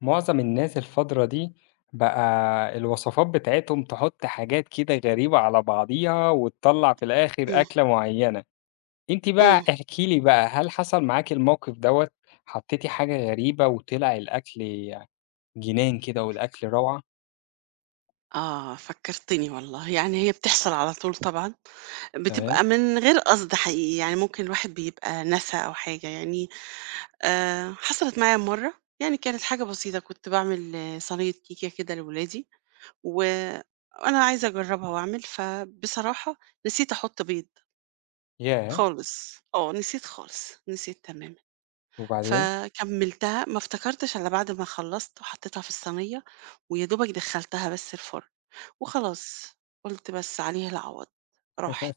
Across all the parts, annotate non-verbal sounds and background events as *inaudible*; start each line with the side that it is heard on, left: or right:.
left: معظم الناس الفترة دي بقى الوصفات بتاعتهم تحط حاجات كده غريبة على بعضيها وتطلّع في الآخر
right: إمم،
left: أكلة معيّنة، أنتِ بقى
right: إمم.
left: احكي لي بقى هل حصل معاكِ الموقف دوّة، حطيتِ حاجة غريبة وطلع الأكل جنان كده والأكل روعة؟
right: آه، فكّرتني والله، يعني هي بتحصل على طول طبعًا،
left: تمام،
right: بتبقى من غير قصد حقيقي، يعني ممكن الواحد بيبقى نسى أو حاجة يعني. حصلت معايا مرّة، يعني كانت حاجة بسيطة، كنت باعمل صينية كيكة كده لولادي، و وأنا عايزة أجرّبها وأعمل، فبصراحة نسيت أحُط بيض
left: ياه!
right: خالص. آه، نسيت خالص، نسيت تمامًا،
left: وبعدين
right: فكمّلتها ما افتكرتش إلا بعد ما خلّصت وحطيتها في الصينية، ويا دوبك دخّلتها بس الفرن. وخلاص، قُلت بس عليها العوض، راحت.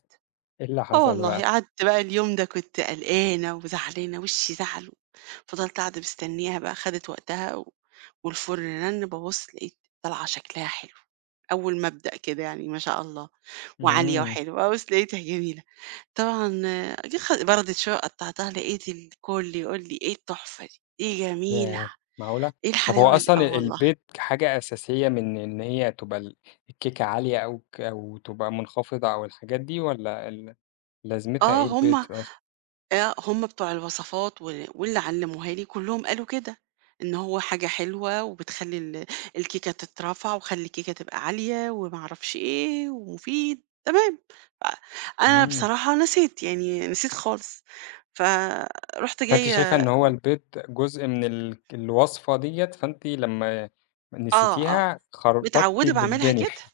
left: إيه اللي
right: آه
left: حصل
right: والله،
left: بقى؟
right: قعدت بقى اليوم ده كنت قلقانة وزعلانة، وشّي زعل، فضلت قاعدة مستنياها بقى، خدت وقتها والفرن رن، بابُص لقيت طالعة شكلها حلو، أول ما أبدأ كده يعني ما شاء الله، وعالية
left: إمم،
right: وحلوة، بابُص لقيتها جميلة. طبعًا آه، جه خ بردت شوية قطّعتها، لقيت الكل يقول لي: "إيه التحفة دي، دي جميلة،
left: ياه! معقولة!
right: إيه
left: طب هو
right: الحلاوة دي؟"
left: أصلًا
right: آه والله.
left: البيض حاجة أساسية من إن هي تبقى الكيكة عالية أو تبقى منخفضة أو الحاجات دي والّا لازمتها
right: آه،
left: إيه البيض
right: هم
left: أصلًا؟
right: آه، هم بتوع الوصفات وال واللي علموها لي كلّهم قالوا كده، إن هو حاجة حلوة وبتخلّي الكيكة تترفع وخلّي الكيكة تبقى عالية وما أعرفش إيه ومفيد، تمام. ف أنا
left: إمم.
right: بصراحة نسيت، يعني نسيت خالص، فرُحت
left: فأنتِ شايفة
right: جاية.
left: إن هو البيض جزء من الوصفة ديّة، فأنتِ لمّا
right: آه، آه،
left: نسيتيها خربطتِ
right: متعوّدة باعملها
left: بالدنيا.
right: كده.
left: *laughs*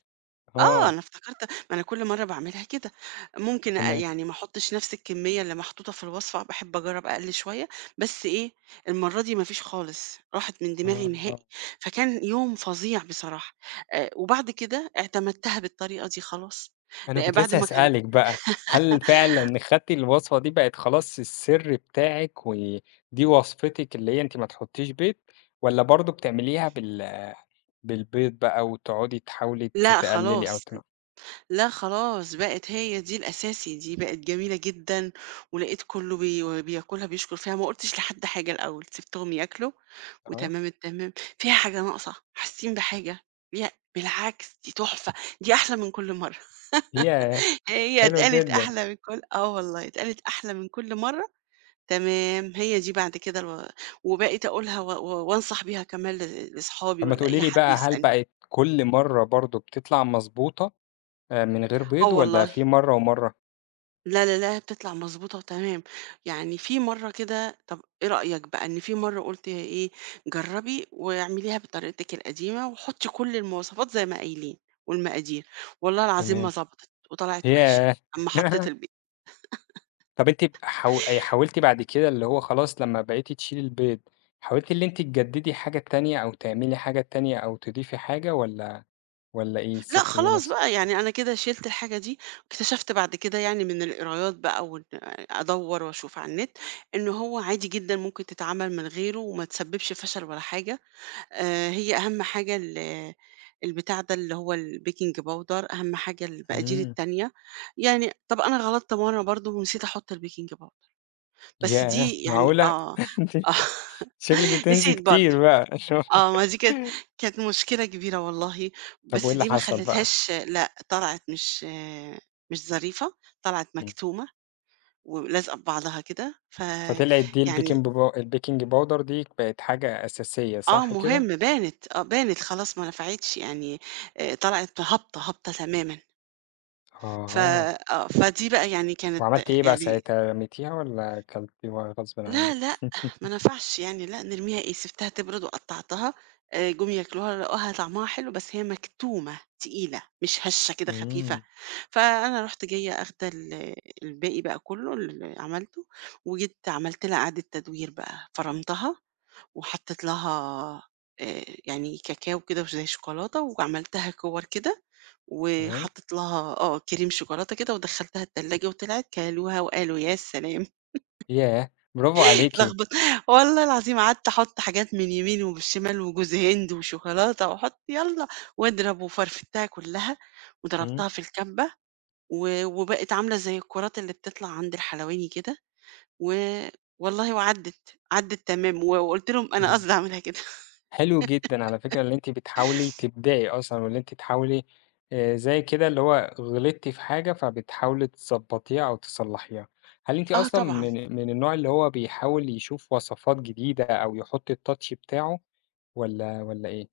right: آه،
left: آه،
right: أنا افتكرت ما أنا كل مرّة باعملها كده، ممكن
left: تمام.
right: يعني ما أحطّش نفس الكمية اللي محطوطة في الوصفة، باحب أجرّب أقل شوية، بس إيه، المرّة دي ما فيش خالص، راحت من دماغي
left: آه،
right: نهائي، فكان يوم فظيع بصراحة. وبعد كده اعتمدتها بالطريقة دي خلاص.
left: أنا
right: لأ
left: كنت
right: بعد
left: لسه
right: ما كل
left: هاسألِك بقى، هل فعلًا خدتِ الوصفة دي بقت خلاص السر بتاعِك، ودي وصفتِك اللي هي أنتِ ما تحطيش بيض، والّا برضه بتعمليها بالبيض بقى وتقعدي تحاولي ت
right: لأ
left: تقللي أو
right: خلاص. لأ خلاص، بقت هي دي الأساسي، دي بقت جميلة جدًا، ولقيت كُلّه بياكلها بيشكر فيها، ما قُلتش لحد حاجة الأول، سِبتهم ياكلوا
left: آه،
right: وتمام التمام. فيها حاجة ناقصة، حاسين بحاجة؟ لأ، بالعكس دي تحفة، دي أحلى من كل مرّة.
left: ياه!
right: *laughs* هي
left: حلو
right: اتقالت
left: جدًا.
right: أحلى من كل آه والله، اتقالت أحلى من كل مرّة، تمام، هي دي بعد كده وبقيت أقولها و و وأنصح بيها كمان ل لأصحابي
left: طب ما
right: والّا
left: تقولي
right: أي
left: لي
right: حد
left: بقى هل
right: يسألني.
left: بقت كل مرّة برضه بتطلع مضبوطة من غير
right: آه
left: بيض والّا
right: والله.
left: في مرّة ومرّة؟
right: لا، لا، لا، بتطلع مضبوطة وتمام. يعني في مرّة كده طب إيه رأيك بقى إن في مرّة قُلت يا إيه، جرّبي واعمليها بطريقتِك القديمة وحُطّي كل المواصفات زي ما قايلين والمقادير، والله العظيم ما
left: تمام.
right: ضبطت وطلعت وِحشة
left: ياه!
right: أمّا حطّيت
left: *laughs*
right: البيض.
left: طب أنتِ ب حاو حاولتِ بعد كده اللي هو خلاص لمّا بقيتِ تشيلي البيض، حاولتِ اللي أنتِ تجددي حاجة تانية أو تعملي حاجة تانية أو تضيفي حاجة والّا إيه،
right: لأ
left: سِبتيه
right: خلاص
left: نفس.
right: بقى، يعني أنا كده شِلت الحاجة دي، اكتشفت بعد كده يعني من القرايات بقى وإن أدوّر وأشوف على النت، إن هو عادي جدًا ممكن تتعمل من غيره وما تسبّبش فشل ولا حاجة. هي أهم حاجة البتاع ده اللي هو الbaking powder، أهم حاجة المقادير
left: إمم.
right: التانية. يعني طَب أنا غلطت مرّة برضه ونسيت أحُط الbaking powder، بس
left: ياه!
right: دي يعني
left: معقولة!
right: آه،
left: *laughs* أنتِ
right: آه *laughs*
left: شكلِك بتنسي
right: نسيت برضه.
left: كتير بقى.
right: آه
left: *laughs*
right: ما دي كانت مشكلة كبيرة والله،
left: طب وإيه
right: بس
left: اللي
right: دي ما
left: حصل بقى؟
right: خلّتهاش لأ، طلعت مش آه، مش ظريفة، طلعت مكتومة ولازقة في بعضها كده،
left: فطلعت دي
right: فيعني
left: البيكنج باودر دي بقت حاجة أساسية
right: آه
left: صح
right: مهم،
left: كده؟
right: بانت، آه بانت خلاص ما نفعتش يعني. طلعت هابطة، هابطة تمامًا. ف
left: أها،
right: آه، فدي بقى يعني كانت
left: وعملتِ إيه بقى
right: يعني
left: ساعتها، رميتيها والّا كلتِ غصبٍ
right: لا،
left: عنِّك؟
right: لأ،
left: *laughs*
right: ما نفعش يعني لأ، نرميها إيه، سِبتها تبرد وقطّعتها. جُم ياكلوها لقوها طعمها حلو، بس هي مكتومة، تقيلة، مش هشة كده خفيفة.
left: إمم،
right: فأنا رُحت جاية آخدة الباقي بقى كُلّه اللي عملته، وجيت عملت لها إعادة تدوير بقى، فرمتها وحطيت لها يعني كاكاو كده وزي شوكولاتة وعملتها كِوَّر كده،
left: تمام،
right: وحطيت لها آه، كريم شوكولاتة كده ودخّلتها التلاجة وطلعت كلوها وقالوا يا سلام.
left: ياه! برافو
right: *laughs*
left: عليكِ،
right: لخبط والله العظيم قعدت أحط حاجات من يمين وبالشمال وجوز هند وشوكولاتة وأحط يالّا واضرب وفرفتها كلّها،
left: إمم،
right: وضربتها في الكَبّة و وبقت عاملة زي الكرات اللي بتطلع عند الحلواني كده، و والله وعدِّت، عدِّت تمام و وقُلت لهم أنا
left: إمم،
right: قصدي أعملها كده. *laughs*
left: حلو جدًا على فكرة اللي أنتِ بتحاولي تبدعي أصلًا، واللي أنتِ تحاولي زي كده اللي هو غلطتِ في حاجة فبتحاولي تضبطيها أو تصلحيها، هل أنتِ
right: آه
left: أصلًا
right: طبعًا.
left: من النوع اللي هو بيحاول يشوف وصفات جديدة أو يحط الtouch بتاعه والّا إيه؟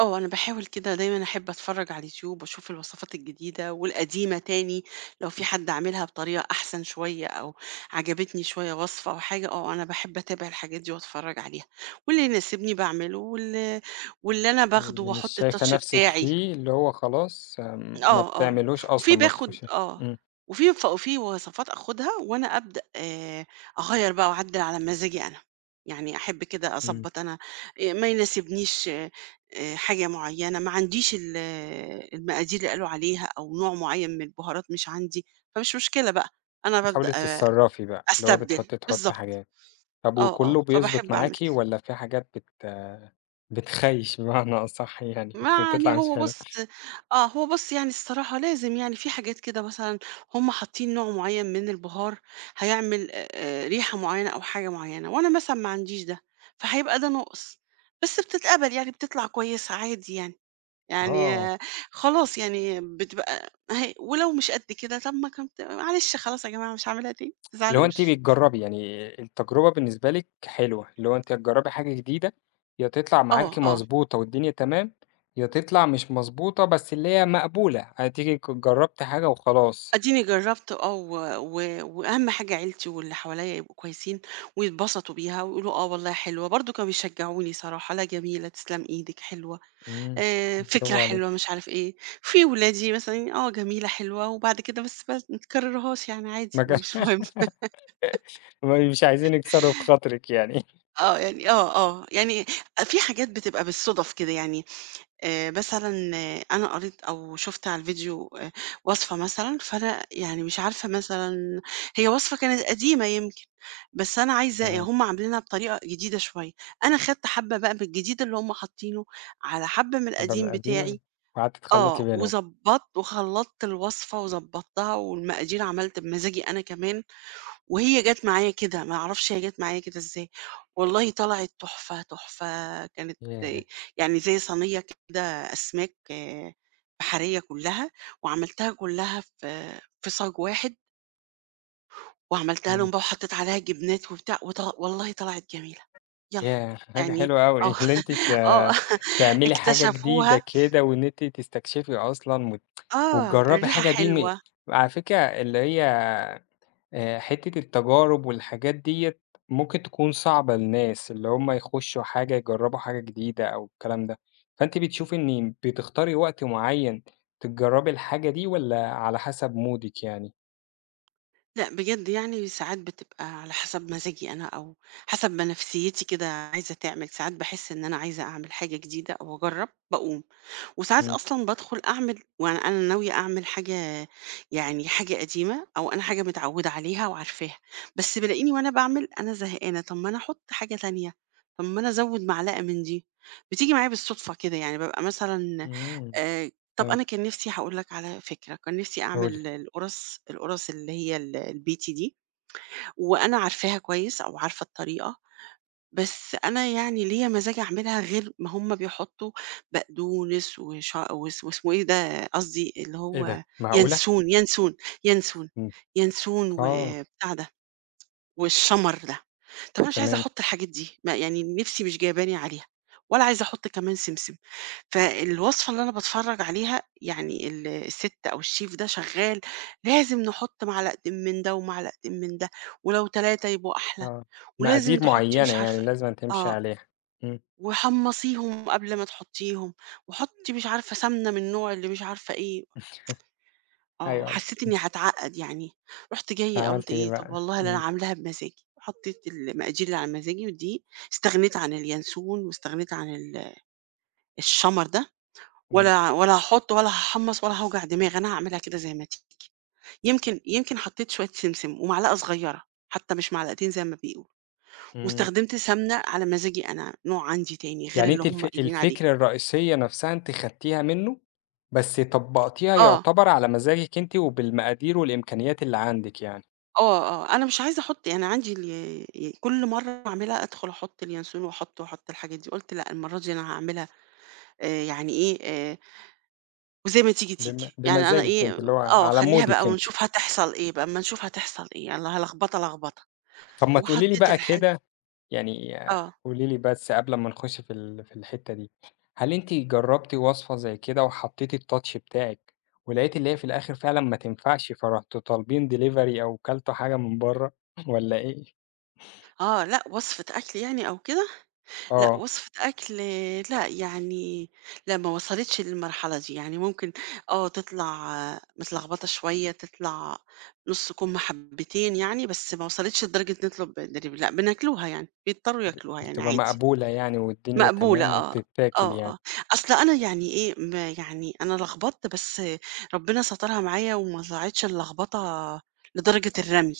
right: آه، أنا باحاول كده دايمًا أحب أتفرّج على اليوتيوب وأشوف الوصفات الجديدة والقديمة تاني، لو في حد عاملها بطريقة أحسن شوية أو عجبتني شوية وصفة أو حاجة، آه، أنا باحب أتابع الحاجات دي وأتفرّج عليها، واللي يناسبني باعمله، وال واللي أنا باخده
left: واللي مش
right: وأحط
left: شايفة
right: الtouch
left: نَفْسِك
right: بتاعي.
left: فيه، اللي هو خلاص ما
right: آه، آه،
left: بتعملوش
right: وفي
left: أصلًا، ما
right: باخد
left: بتخشيش.
right: آه،
left: إمم،
right: وفي وصفات آخدها وأنا أبدأ، أغيّر بقى وأعدّل على مزاجي أنا، يعني أحب كده
left: إمم.
right: أضبّط أنا. ما يناسبنيش حاجة معيّنة، ما عنديش ال آه، المقادير اللي قالوا عليها أو نوع معيّن من البهارات مش عندي، فمش مشكلة بقى، أنا
left: بتحاولي
right: بابدأ
left: تتصرّفي بقى، اللي هو
right: أستبدل،
left: بتحطّي
right: بالضبط،
left: حاجات. طَب
right: آه، آه،
left: وكُلّه بيضبط
right: فباحب أعمل
left: معاكِ
right: كده.
left: والّا في حاجات بتخيّش *laughs* بمعنى أصح يعني بت
right: يعني
left: بتطلع مش
right: هو
left: حلوة؟
right: بُص آه، هو بُص يعني الصراحة لازم يعني في حاجات كده مثلًا هم حاطين نوع معيّن من البهار هيعمل ريحة معيّنة أو حاجة معيّنة، وأنا مثلًا ما عنديش ده، فهيبقى ده ناقص، بس بتتقبل يعني بتطلع كويسة عادي يعني، يعني
left: آه،
right: آه، خلاص يعني بتبقى أهي ولو مش قد كده طَب ما كنت معلش خلاص يا جماعة مش هاعملها تاني، ما
left: اللي هو أنتِ
right: تزعلوش.
left: بتجرّبي، يعني التجربة بالنسبة لِك حلوة، اللي هو أنتِ هتجرّبي حاجة جديدة، يا تطلع
right: آه،
left: معاكِ
right: آه.
left: مضبوطة والدنيا تمام، يا تطلع مش مضبوطة بس اللي هي مقبولة، هتيجي جرّبتِ حاجة وخلاص.
right: أديني جرّبت آه، و و وأهم حاجة عيلتي واللي حواليّا يبقوا كويسين ويتبسطوا بيها ويقولوا آه والله حلوة، برضه كانوا بيشجعوني صراحة، لا جميلة، تسلم إيدك، حلوة،
left: إمم،
right: فكرة
left: برافو عليكِ.
right: حلوة، مش عارف إيه. في ولادي مثلًا آه جميلة، حلوة، وبعد كده بس بقى ما تكررهاش يعني
left: ما
right: عادي،
left: كان
right: مش مهم.
left: *laughs* ما مش عايزين يكسروا بخاطرِك يعني.
right: آه، يعني آه، آه، يعني في حاجات بتبقى بالصُدف كده يعني. مثلًا آه، أنا قريت أو شُفت على الفيديو وصفة مثلًا، فأنا يعني مش عارفة مثلًا هي وصفة كانت قديمة يمكن، بس أنا عايزة يعني
left: تمام،
right: هُم عاملينها بطريقة جديدة شوية، أنا خدت حبّة بقى من الجديد اللي هُم حاطينه، على حبّة من
left: حبة من
right: القديم
left: القديمة
right: بتاعي،
left: وقعدتِ تخلّطي
right: آه،
left: بينهم،
right: وضبّطت وخلّطت الوصفة وضبّطتها والمقادير عملت بمزاجي أنا كمان، وهي جات معايا كده، ما أعرفش هي جات معايا كده إزاي، والله طلعت تحفة، تحفة كانت
left: ياه!
right: يعني زي صينية كده أسماك آه، بحرية كلّها، وعملتها كلّها في صاج واحد، وعملتها لهم
left: إمم،
right: بقى وحطيت عليها جبنات وبتاع والله طلعت جميلة، يالّا
left: ياه! حاجة
right: يعني
left: حلوة أوي.
right: آه،
left: *laughs* اللي أنتِ ت
right: *laughs* آه *laughs*
left: تعملي حاجة جديدة
right: اكتشفوها.
left: كده وإن أنتِ تستكشفي أصلًا وت
right: آه،
left: وتجرّبي
right: الريحة
left: حاجة دي
right: حلوة.
left: على فكرة اللي هي حتّة التجارب والحاجات ديّة ممكن تكون صعبة للناس، اللي هم يخشّوا حاجة، يجرّبوا حاجة جديدة أو الكلام ده، فأنتِ بتشوفي إن بتختاري وقت معيّن تجرّبي الحاجة دي والّا على حسب مودِك يعني؟
right: لأ بجد يعني ساعات بتبقى على حسب مزاجي أنا أو حسب ما نفسيتي كده عايزة تعمل، ساعات باحس إن أنا عايزة أعمل حاجة جديدة أو أجرّب، باقوم. وساعات
left: إمم.
right: أصلًا بادخل أعمل وأنا أنا ناوية أعمل حاجة، يعني حاجة قديمة أو أنا حاجة متعودة عليها وعارفاها، بس بالاقيني وأنا باعمل أنا زهقانة، طب ما أنا أحط حاجة تانية، طب ما أنا أزوّد معلقة من دي، بتيجي معايا بالصدفة كده يعني بابقى مثلًا.
left: إمم.
right: آآ، طب أنا
left: فهمتِك،
right: كان نفسي هاقول لك على فكرة، كان نفسي
left: قولي.
right: أعمل القُرَص اللي هي البيتي دي، وأنا عارفاها كويس أو عارفة الطريقة، بس أنا يعني ليّا مزاج أعملها غير ما هُم بيحطّوا بقدونس وش وس واسمه إيه ده، قصدي اللي
left: إيه
right: هو
left: ده، معقولة!
right: ينسون، ينسون، ينسون،
left: إمم.
right: ينسون
left: آه،
right: وبتاع ده، والشَمَر ده. طَب أنا مش عايزة
left: تمام.
right: أحُط الحاجات دي، ما يعني نِفْسي مش جايباني عليها، ولا عايزة أحُط كمان سمسم. فالوصفة اللي أنا باتفرّج عليها يعني الست أو الchef ده شغّال، لازم نحُط معلقتين من ده ومعلقتين من ده، ولو 3 يبقوا أحلى،
left: آه.
right: ولازم
left: مقادير
right: تحُطّي
left: معيّنة
right: مش
left: يعني
right: عارفة إيه.
left: لازمًا تمشي
right: آه.
left: عليها. إمم.
right: وحمّصيهم قبل ما تحطّيهم، وحطّي مش عارفة سمنة من نوع اللي مش عارفة إيه، آه،
left: أيوه، أنتِ
right: حسّيت إنّي هاتعقّد يعني، رُحت جاية قُلت
left: عملتِ إيه
right: إيه، طَب
left: بقى؟
right: والله ده أنا
left: إمم،
right: عاملاها بمزاجي، حطّيت المقادير اللي على مزاجي والدقيق، استغنيت عن اليانسون واستغنيت عن الشَمَر ده،
left: إمم،
right: ولا هاحُط ولا هاحمّص ولا هاوجع دماغي، أنا هاعملها كده زي ما تيجي. يمكن حطّيت شوية سمسم ومعلقة صغيّرة، حتّى مش معلقتين زي ما بيقولوا،
left: إمم.
right: واستخدمت سمنة على مزاجي أنا، نوع عندي تاني غير
left: يعني
right: اللي
left: أنتِ الف
right: هم قايلين عليه.
left: الفكرة الرئيسية نفسها أنتِ خدتيها منه، بس طبّقتيها
right: آه.
left: يُعتبر على مزاجِك أنتِ وبالمقادير والإمكانيات اللي عندِك يعني،
right: آه، آه، أنا مش عايزة أحُط يعني عندي ال ي كل مرّة أعملها أدخل أحُط اليانسون وأحُط، وأحُط الحاجات دي، قُلت لأ المرّة دي أنا هاعملها يعني إيه، وزي ما تيجي،
left: بم
right: تيجي، يعني أنا
left: بمزاجِك أنتِ،
right: إيه
left: اللي هو
right: آه،
left: على
right: خلّيها بقى
left: مودِك أنتِ.
right: ونشوف هتحصل إيه بقى، أمّا نشوف هتحصل إيه، يالّا هلخبطة، لخبطة،
left: طب ما تقولي لي
right: وحطيت
left: بقى
right: الحاجة.
left: كده يعني
right: آه،
left: قولي لي بس قبل ما نخش في الحتّة دي، هل أنتِ جرّبتِ وصفة زي كده وحطيتِ الtouch بتاعِك، ولقيتِ اللي هي في الآخر فعلًا ما تنفعش، فرُحتوا طالبين delivery أو كلتوا حاجة من برّه *laughs* والّا إيه؟
right: آه، لأ وصفة أكل يعني أو كده، لأ،
left: آه.
right: وصفة أكل لأ، يعني لأ، ما وصلتش للمرحلة دي، يعني ممكن آه، تطلع آه، متلخبطة شوية، تطلع نُص حبّتين يعني، بس ما وصلتش لدرجة نطلب delivery لأ، بناكلوها يعني، بيضطروا
left: ب
right: ياكلوها يعني
left: بتبقى
right: عادي.
left: مقبولة يعني والدنيا
right: مقبولة
left: تمام
right: آه،
left: وبتتاكل
right: آه،
left: يعني،
right: آه، أصل أنا يعني إيه، يعني أنا لخبطت بس ربنا سترها معايا وما طلعتش اللخبطة لدرجة الرمي،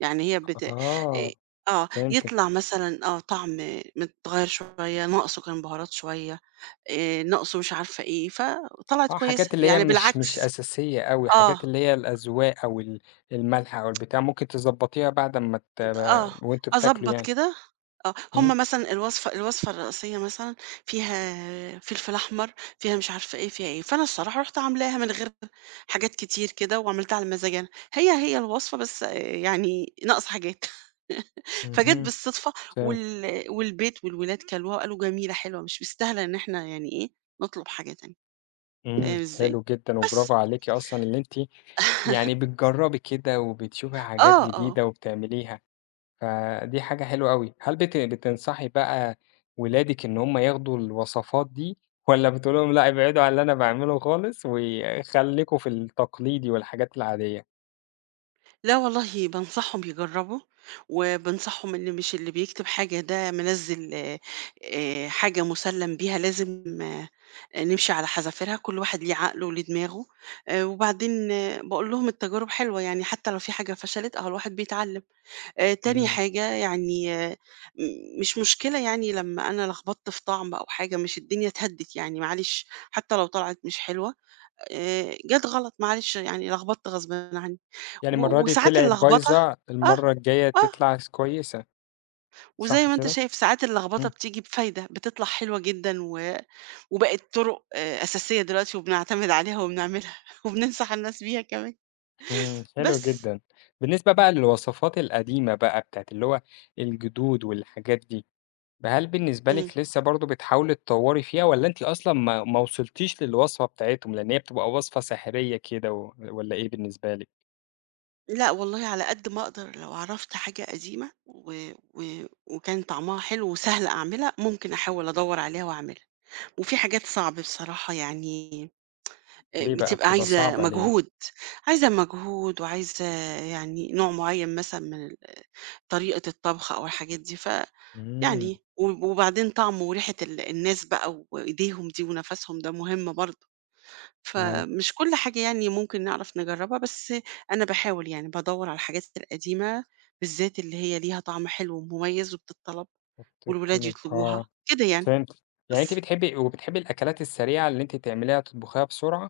right: يعني هي بت
left: آه،
right: آه،
left: فهمتِك،
right: يطلع مثلًا آه، طعم متغيّر شوية، ناقصه كان بهارات شوية، ناقصه مش عارفة إيه، فطلعت
left: آه،
right: كويسة،
left: حاجات اللي هي
right: يعني
left: مش
right: بالعكس.
left: أساسية أوي،
right: آه.
left: حاجات اللي هي الأذواق أو الملح أو البتاع ممكن تضبطيها بعد أمّا
right: آه،
left: وأنتم بتاكلوا
right: أضبّط
left: يعني،
right: كده آه،
left: إمم،
right: هم مثلًا الوصفة الرئيسية مثلًا فيها فلفل أحمر، فيها مش عارفة إيه، فيها إيه، فأنا الصراحة رُحت عاملاها من غير حاجات كتير كده وعملتها على مزاجي أنا، هي الوصفة بس آه، يعني ناقصة حاجات. *laughs* فجات
left: اهم،
right: بالصدفة
left: فهمت،
right: وال والبيت والولاد كلوها وقالوا جميلة حلوة، مش مستاهلة إن إحنا يعني إيه، نطلب حاجة تانية،
left: إمم،
right: فاهم إزاي؟
left: حلو جدًا
right: بس.
left: وبرافو عليكِ أصلًا اللي أنتِ
right: *laughs*
left: يعني بتجرّبي كده وبتشوفي حاجات
right: آه، آه.
left: جديدة وبتعمليها. فدي حاجة حلوة أوي. هل بتنصحي بقى ولادِك إن هُم ياخدوا الوصفات دي والّا بتقولي لهم لأ ابعدوا عن اللي أنا باعمله خالص وخلّيكم في التقليدي والحاجات العادية؟
right: لا والله بانصحهم يجربوا، وبانصحهم إن مش اللي بيكتب حاجة ده منزّل حاجة مسلّم بيها لازم آه، نمشي على حذافيرها، كل واحد ليه عقله وليه دماغه، وبعدين باقول لهم التجارب حلوة، يعني حتى لو في حاجة فشلت أهو الواحد بيتعلم. تاني
left: إمم.
right: حاجة يعني آه، مش مشكلة يعني لمّا أنا لخبطت في طعم أو حاجة، مش الدنيا اتهدِّت يعني معلش، حتى لو طلعت مش حلوة، جات غلط معلش يعني لخبطت غصبٍ عني.
left: يعني
right: و
left: المرّة دي
right: وساعات
left: طلعت
right: اللخبطة
left: بايظة،
right: آه،
left: المرّة الجاية
right: آه،
left: تطلع كويسة،
right: وزي
left: صح
right: ما أنت
left: كده؟
right: شايف ساعات اللخبطة
left: إمم.
right: بتيجي بفايدة، بتطلع حلوة جدًا وبقت طُرُق أساسية دلوقتي وبنعتمد عليها وبنعملها *laughs* وبننصح الناس بيها كمان،
left: إمم، حلو
right: بس.
left: جدًا. بالنسبة بقى للوصفات القديمة بقى بتاعة اللي هو الجدود والحاجات دي. فهل بالنسبة
right: إمم.
left: لِك لسه برضه بتحاولي تطوّري فيها والّا أنتِ أصلًا ما وصلتيش للوصفة بتاعتهم، لإن هي بتبقى وصفة سحرية كده والّا إيه بالنسبة لِك؟
right: لأ والله على قد ما أقدر لو عرفت حاجة قديمة و و وكان طعمها حلو وسهل أعملها، ممكن أحاول أدوّر عليها وأعملها، وفي حاجات صعب بصراحة يعني
left: ليه بقى
right: بتبقى
left: بتبقى
right: عايزة
left: صعبة ليه؟
right: مجهود، عايزة مجهود وعايزة يعني نوع معيّن مثلًا من طريقة الطبخ أو الحاجات دي،
left: إمم،
right: فيعني و وبعدين طعمه وريحة الناس بقى وإيديهم دي ونَفَسهم ده مهم برضه،
left: تمام.
right: فمش كل حاجة يعني ممكن نعرف نجرّبها، بس أنا باحاول يعني بادوّر على الحاجات القديمة بالذات اللي هي ليها طعم حلو ومميز وبتتطلب والولاد
left: حطيتني
right: يطلبوها،
left: آه،
right: كده يعني،
left: فهمتِك، يعني أنتِ
right: بس.
left: بتحبي الأكلات السريعة اللي أنتِ تعمليها تطبخيها بسرعة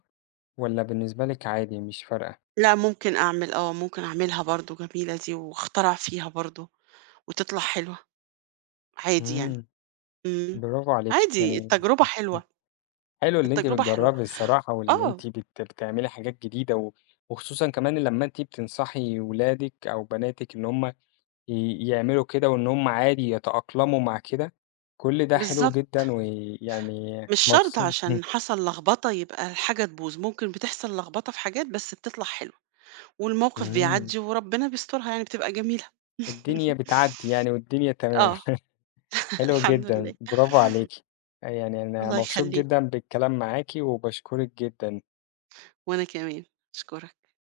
left: والّا بالنسبة لِك عادي مش فارقة؟
right: لأ ممكن أعمل آه، ممكن أعملها برضه جميلة دي واخترع فيها برضه وتطلع حلوة عادي يعني.
left: إمم،
right: إمم،
left: برافو عليكِ،
right: عادي
left: يعني
right: التجربة حلوة،
left: *laughs* حلو اللي أنتِ
right: التجربة حلوة،
left: بتجرّبي الصراحة، واللي
right: آه،
left: أنتِ بتعملي حاجات جديدة، و وخصوصًا كمان لمّا أنتِ بتنصحي ولادِك أو بناتِك إن هُم يعملوا كده، وإن هُم عادي يتأقلموا مع كده، كل ده حلو
right: بالضبط.
left: جدًا، ويعني
right: مش شرط
left: مبسوط.
right: عشان
left: *laughs*
right: حصل لخبطة يبقى الحاجة تبوظ، ممكن بتحصل لخبطة في حاجات بس بتطلع حلوة، والموقف
left: إمم،
right: بيعدّي وربنا بيسترها يعني بتبقى جميلة.
left: الدنيا
right: *laughs*
left: بتعدّي يعني والدنيا تمام،
right: آه،
left: *laughs*
right: *laughs*
left: حلو
right: الحمد
left: جدًا،
right: لله.
left: برافو عليكِ، يعني أنا
right: الله
left: مبسوط
right: يخلّيك،
left: جدًا بالكلام معاكِ، وباشكرِك جدًا.
right: وأنا كمان، أشكرك.